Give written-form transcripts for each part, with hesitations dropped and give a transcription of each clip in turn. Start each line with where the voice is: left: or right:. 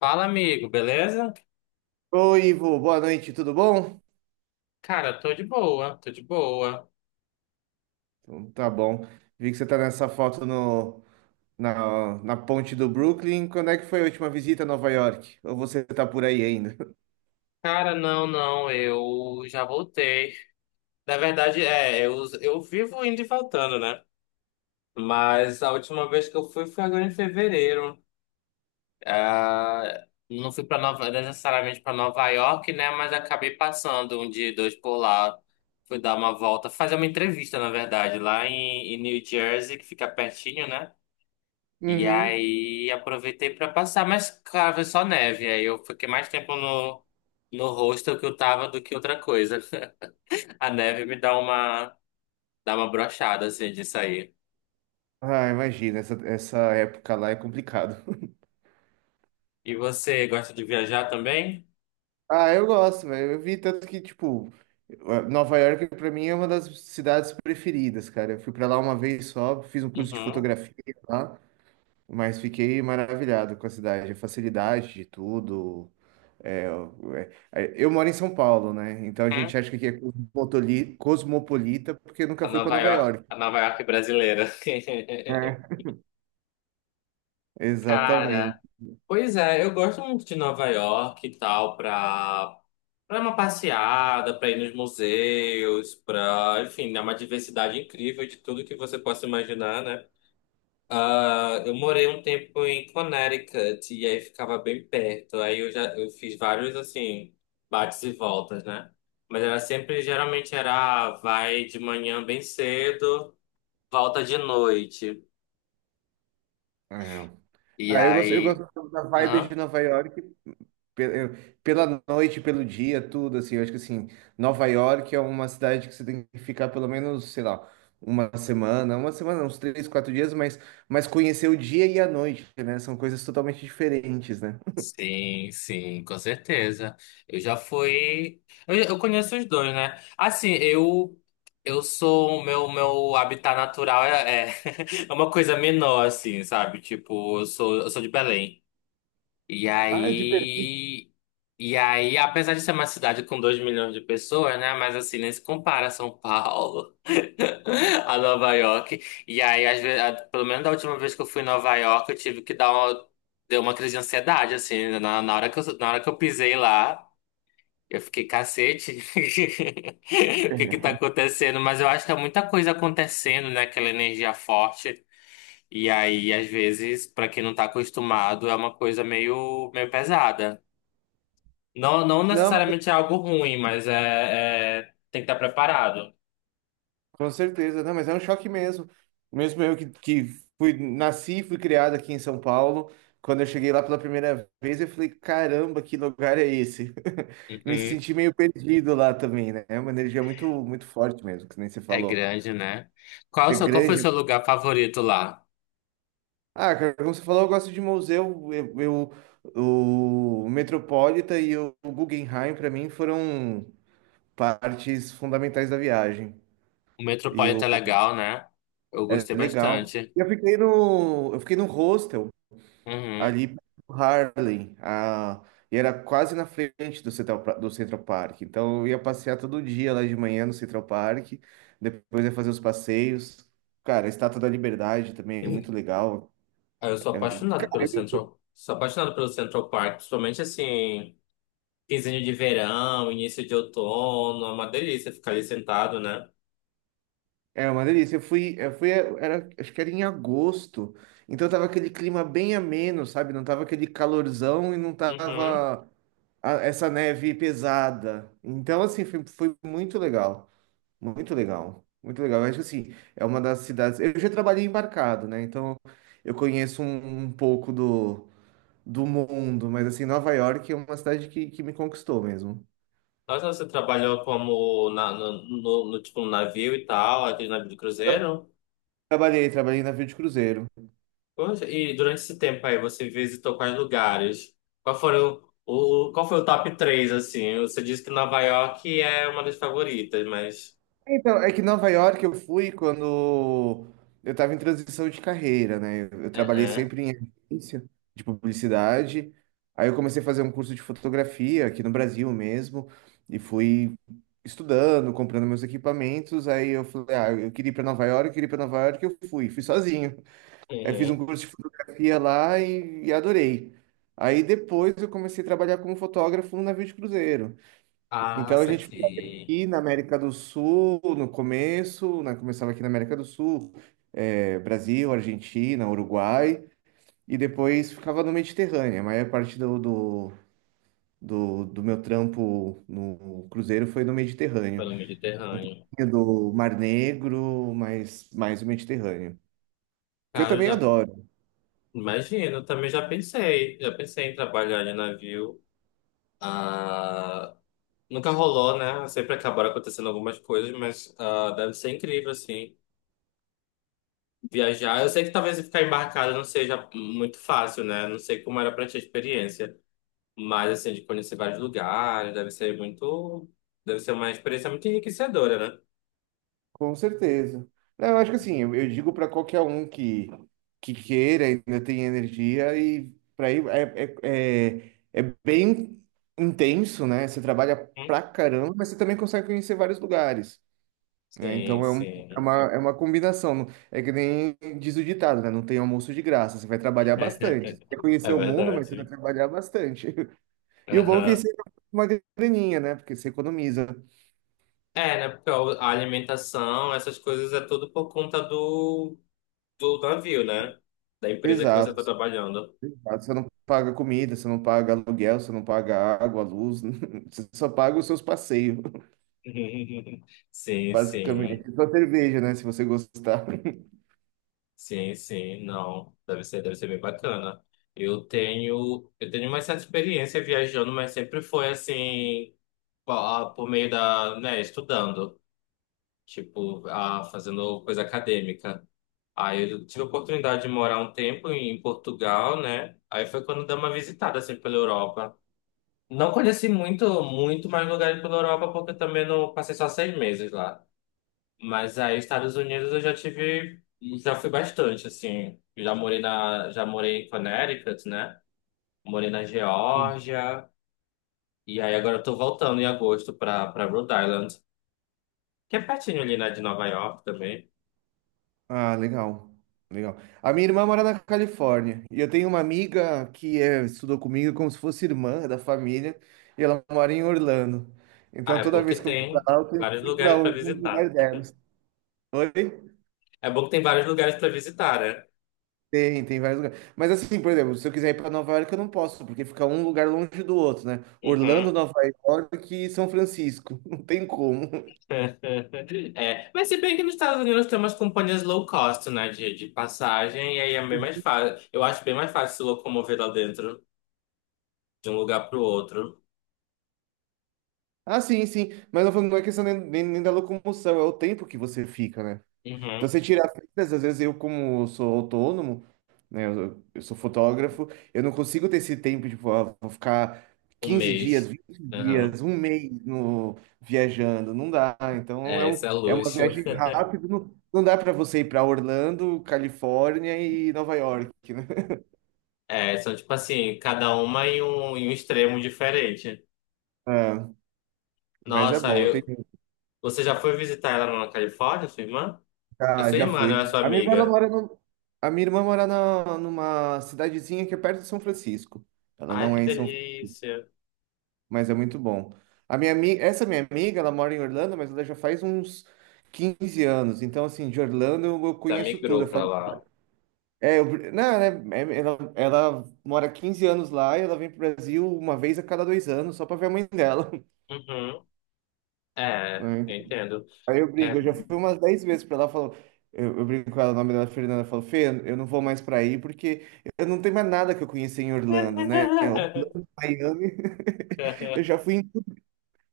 left: Fala, amigo, beleza?
right: Oi, Ivo, boa noite, tudo bom?
left: Cara, tô de boa, tô de boa.
right: Então, tá bom. Vi que você tá nessa foto no, na, na ponte do Brooklyn. Quando é que foi a última visita a Nova York? Ou você tá por aí ainda?
left: Cara, não, não, eu já voltei. Na verdade, eu vivo indo e voltando, né? Mas a última vez que eu fui foi agora em fevereiro. Ah, não fui para necessariamente para Nova York, né? Mas acabei passando um dia, e dois por lá. Fui dar uma volta, fazer uma entrevista, na verdade, lá em, New Jersey, que fica pertinho, né? E
right: Uhum.
left: aí aproveitei pra passar, mas claro, foi só neve. Aí eu fiquei mais tempo no, hostel que eu tava do que outra coisa. A neve me dá uma brochada assim de sair.
right: Ah, imagina, essa época lá é complicado.
left: E você gosta de viajar também?
right: Ah, eu gosto, velho. Eu vi tanto que, tipo, Nova York pra mim é uma das cidades preferidas, cara. Eu fui pra lá uma vez só, fiz um curso de
left: Uhum.
right: fotografia lá, mas fiquei maravilhado com a cidade, a facilidade de tudo. É, é, eu moro em São Paulo, né? Então a
left: Hum.
right: gente acha que aqui é cosmopolita porque nunca foi para Nova York.
left: A Nova York brasileira.
right: É, exatamente.
left: Cara. Pois é, eu gosto muito de Nova York e tal, pra uma passeada, pra ir nos museus, pra, enfim, é uma diversidade incrível de tudo que você possa imaginar, né? Ah, eu morei um tempo em Connecticut e aí ficava bem perto. Aí eu fiz vários assim bates e voltas, né? Mas era sempre, geralmente era vai de manhã bem cedo, volta de noite.
right: É.
left: E
right: Ah, eu
left: aí,
right: gosto da vibe de
left: aham.
right: Nova York pe- eu- pela noite, pelo dia, tudo assim. Eu acho que assim, Nova York é uma cidade que você tem que ficar pelo menos, sei lá, uma semana, uns 3, 4 dias, mas conhecer o dia e a noite, né? São coisas totalmente diferentes, né?
left: Sim, sim, com certeza. Eu já fui. Eu conheço os dois, né? Assim, eu sou o meu habitat natural é uma coisa menor, assim, sabe? Tipo, eu sou de Belém. E
right: Ah, de... Belém.
left: aí. E aí, apesar de ser uma cidade com 2 milhões de pessoas, né? Mas assim, nem se compara a São Paulo, a Nova York. E aí, às vezes, pelo menos da última vez que eu fui em Nova York, eu tive que deu uma crise de ansiedade, assim. Na hora que eu pisei lá, eu fiquei, cacete, o que que tá acontecendo? Mas eu acho que é muita coisa acontecendo, né? Aquela energia forte. E aí, às vezes, pra quem não tá acostumado, é uma coisa meio, meio pesada. Não, não
right: Não,
left: necessariamente é algo ruim, mas tem que estar preparado.
right: com certeza, não, mas é um choque mesmo. Mesmo eu que fui, nasci e fui criado aqui em São Paulo, quando eu cheguei lá pela primeira vez, eu falei, caramba, que lugar é esse? Me
left: Uhum.
right: senti meio perdido lá também, né? É uma energia muito, muito forte mesmo, que nem você
left: É
right: falou.
left: grande, né?
right: É
left: Qual foi o
right: grande.
left: seu lugar favorito lá?
right: Ah, cara, como você falou, eu gosto de museu. O Metropolitan e o Guggenheim, para mim, foram partes fundamentais da viagem.
left: O
right: E
left: Metropolitan
right: o,
left: é legal, né? Eu
right: é
left: gostei
right: legal.
left: bastante.
right: Eu fiquei no hostel
left: Uhum.
right: ali pro Harlem, e era quase na frente do do Central Park. Então eu ia passear todo dia lá de manhã no Central Park, depois ia fazer os passeios. Cara, a Estátua da Liberdade também é muito legal.
left: Ah, eu sou
right: É,
left: apaixonado pelo
right: cara,
left: Central, sou apaixonado pelo Central, Park, principalmente assim, quinzinho de verão, início de outono, é uma delícia ficar ali sentado, né?
right: é uma delícia. Eu fui, era, acho que era em agosto, então tava aquele clima bem ameno, sabe? Não tava aquele calorzão e não
left: Uhum.
right: tava essa neve pesada. Então, assim, foi, foi muito legal. Muito legal, muito legal. Eu acho que assim, é uma das cidades. Eu já trabalhei embarcado, né? Então eu conheço um pouco do mundo, mas assim, Nova York é uma cidade que me conquistou mesmo.
left: Mas você trabalhou como na, no, no, no, tipo, no navio e tal, aquele navio de
right: Tra-
left: cruzeiro?
right: Trabalhei, trabalhei em navio de cruzeiro.
left: Poxa, e durante esse tempo aí, você visitou quais lugares? Qual foi o top 3 assim? Você disse que Nova York é uma das favoritas, mas...
right: Então, é que Nova York eu fui quando eu estava em transição de carreira, né? Eu trabalhei
left: Aham,
right: sempre em agência de publicidade. Aí eu comecei a fazer um curso de fotografia aqui no Brasil mesmo e fui estudando, comprando meus equipamentos. Aí eu falei, ah, eu queria ir para Nova York, eu queria ir para Nova York, eu fui, fui sozinho. Aí fiz um
left: uhum.
right: curso de fotografia lá e adorei. Aí depois eu comecei a trabalhar como fotógrafo no navio de cruzeiro.
left: Ah,
right: Então a gente ficava
left: saquei.
right: aqui na América do Sul no começo, né? Começava aqui na América do Sul, é, Brasil, Argentina, Uruguai, e depois ficava no Mediterrâneo. A maior parte do meu trampo no cruzeiro foi no Mediterrâneo,
left: Pelo Mediterrâneo.
right: do Mar Negro, mas mais o Mediterrâneo, que eu
left: Cara, eu
right: também
left: já
right: adoro.
left: imagino, eu também já pensei. Já pensei em trabalhar de navio. Ah, nunca rolou, né? Sempre acabaram acontecendo algumas coisas, mas deve ser incrível, assim. Viajar. Eu sei que talvez ficar embarcado não seja muito fácil, né? Não sei como era pra ti a experiência. Mas, assim, de conhecer vários lugares, deve ser muito. Deve ser uma experiência muito enriquecedora, né?
right: Com certeza. Não, eu acho que assim, eu digo para qualquer um que queira, ainda tem energia, e para ir é bem intenso, né? Você trabalha
left: Hum?
right: pra caramba, mas você também consegue conhecer vários lugares. Né?
left: Sim, sim.
right: É uma combinação. É que nem diz o ditado, né? Não tem almoço de graça, você vai trabalhar bastante. Você quer
left: É
right: conhecer o mundo, mas você vai
left: verdade.
right: trabalhar bastante. E o bom é que
left: Aham.
right: você tem uma graninha, né? Porque você economiza.
left: É, né? Porque a alimentação, essas coisas é tudo por conta do, navio, né? Da empresa que você
right: Exato.
left: tá trabalhando.
right: Exato, você não paga comida, você não paga aluguel, você não paga água, luz, você só paga os seus passeios,
left: Sim, sim,
right: basicamente. Só cerveja, né? Se você gostar.
left: sim, sim, não, deve ser bem bacana. Eu tenho uma certa experiência viajando, mas sempre foi assim, por meio da, né, estudando, tipo, fazendo coisa acadêmica. Aí eu tive a oportunidade de morar um tempo em Portugal, né? Aí foi quando dei uma visitada assim pela Europa. Não conheci muito, muito mais lugares pela Europa, porque eu também não passei só 6 meses lá. Mas aí, Estados Unidos já fui bastante, assim. Já morei em Connecticut, né? Morei na Geórgia. E aí agora eu tô voltando em agosto pra, Rhode Island, que é pertinho ali, né, de Nova York também.
right: Ah, legal. Legal. A minha irmã mora na Califórnia e eu tenho uma amiga que é, estudou comigo como se fosse irmã da família e ela mora em Orlando.
left: Ah,
right: Então
left: é
right: toda
left: bom que
right: vez que eu vou pra
left: tem
right: lá, eu tenho
left: vários
right: que ir pra
left: lugares pra
right: algum lugar
left: visitar.
right: delas. Oi?
left: É bom que tem vários lugares pra visitar, né?
right: Tem, tem vários lugares. Mas assim, por exemplo, se eu quiser ir para Nova York, eu não posso, porque fica um lugar longe do outro, né? Orlando,
left: Uhum.
right: Nova York e São Francisco. Não tem como.
left: É, mas se bem que nos Estados Unidos tem umas companhias low cost, né, de, passagem, e aí é bem mais fácil. Eu acho bem mais fácil se locomover lá dentro de um lugar pro outro.
right: Ah, sim, sim. Mas não é questão nem da locomoção, é o tempo que você fica, né? Então
left: Uhum.
right: você tira fitas, às vezes eu, como sou autônomo, né, eu sou fotógrafo, eu não consigo ter esse tempo de, tipo, ah, vou ficar
left: Um
right: 15 dias,
left: mês.
right: vinte
left: Uhum.
right: dias, um mês no, viajando, não dá. Então é,
left: É,
right: um,
left: isso é
right: é uma
left: luxo.
right: viagem rápida, não, não dá para você ir para Orlando, Califórnia e Nova York, né?
left: É, são tipo assim, cada uma em um extremo diferente.
right: Ah, mas é
left: Nossa,
right: bom, eu
left: eu...
right: tenho,
left: Você já foi visitar ela na Califórnia, sua irmã? A
right: já,
left: sua
right: já
left: irmã, não é
right: fui.
left: a sua
right: A minha irmã ela
left: amiga.
right: mora no, a minha irmã mora na, numa cidadezinha que é perto de São Francisco. Ela
left: Ai,
right: não
left: que
right: é em São
left: delícia.
right: mas é muito bom. Essa minha amiga, ela mora em Orlando, mas ela já faz uns 15 anos. Então, assim, de Orlando eu
left: Já
right: conheço tudo.
left: migrou
right: Eu
left: pra
right: falo,
left: lá.
right: é, eu, não, né, é, ela mora 15 anos lá e ela vem pro Brasil uma vez a cada 2 anos só pra ver a mãe dela.
left: Uhum. É,
right: Né?
left: eu entendo.
right: Aí eu brigo,
left: É.
right: eu já fui umas 10 vezes pra ela, falou, eu brinco com ela, o nome dela é Fernanda, eu falo, Fê, eu não vou mais pra aí porque eu não tenho mais nada que eu conheci em Orlando, né? Orlando, Miami, eu já fui em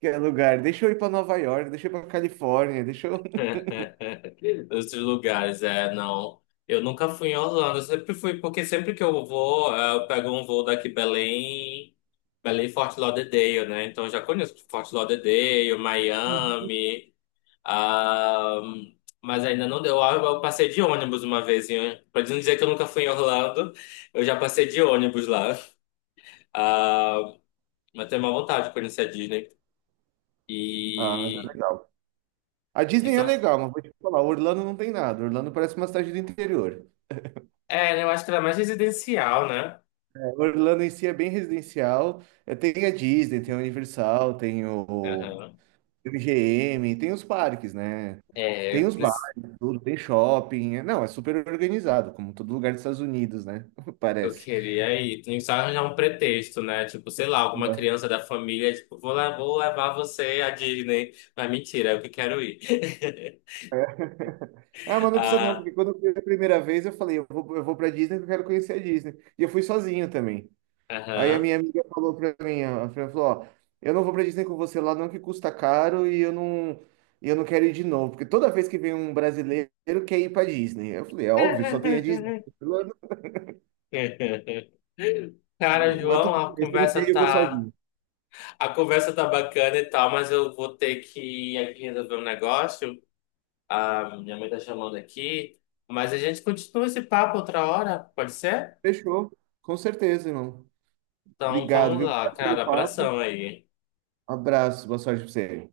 right: que é lugar. Deixa eu ir pra Nova York, deixa eu ir pra Califórnia, deixa eu.
left: Outros lugares, é, não. Eu nunca fui em Orlando, eu sempre fui, porque sempre que eu vou, eu pego um voo daqui Belém, Belém Fort Lauderdale, né? Então eu já conheço Fort Lauderdale, Miami, ah, mas ainda não deu. Eu passei de ônibus uma vez, hein? Pra não dizer que eu nunca fui em Orlando, eu já passei de ônibus lá. Ah, mas tenho uma vontade de conhecer a Disney.
right: Ah, mas é
left: E,
right: legal. A
left: e
right: Disney é
left: são,
right: legal, mas vou te falar, Orlando não tem nada. Orlando parece uma cidade do interior.
left: eu acho que ela é mais residencial, né?
right: É, Orlando em si é bem residencial. É, tem a Disney, tem a Universal, tem o MGM, tem os parques, né?
left: É,
right: Tem os bares, tudo, tem shopping. É- não, é super organizado, como todo lugar dos Estados Unidos, né?
left: eu
right: Parece.
left: queria ir. Tem que só arranjar um pretexto, né? Tipo, sei lá, alguma
right: Ué.
left: criança da família, tipo, vou levar você à Disney. Mas mentira, eu que quero ir.
right: Ah, mas não precisa não,
left: Ah,
right: porque quando eu fui a primeira vez, eu falei, eu vou pra Disney porque eu quero conhecer a Disney. E eu fui sozinho também. Aí a
left: aham.
right: minha amiga falou pra mim, ó, ela falou, ó, eu não vou pra Disney com você lá, não que custa caro e eu não quero ir de novo, porque toda vez que vem um brasileiro quer ir pra Disney. Eu falei, é óbvio, só tem a Disney. Ela,
left: Cara,
right: "Não, mas
left: João,
right: tudo
left: a
right: bem, se eu não quer
left: conversa
right: ir, eu vou
left: tá,
right: sozinho.
left: a conversa tá bacana e tal, mas eu vou ter que ir aqui resolver um negócio. A minha mãe tá chamando aqui, mas a gente continua esse papo outra hora, pode ser?
right: Fechou, com certeza, irmão.
left: Então
right: Obrigado,
left: vamos
right: viu?
left: lá,
right: Obrigado pelo
left: cara,
right: papo.
left: abração aí.
right: Abraço, boa sorte pra você.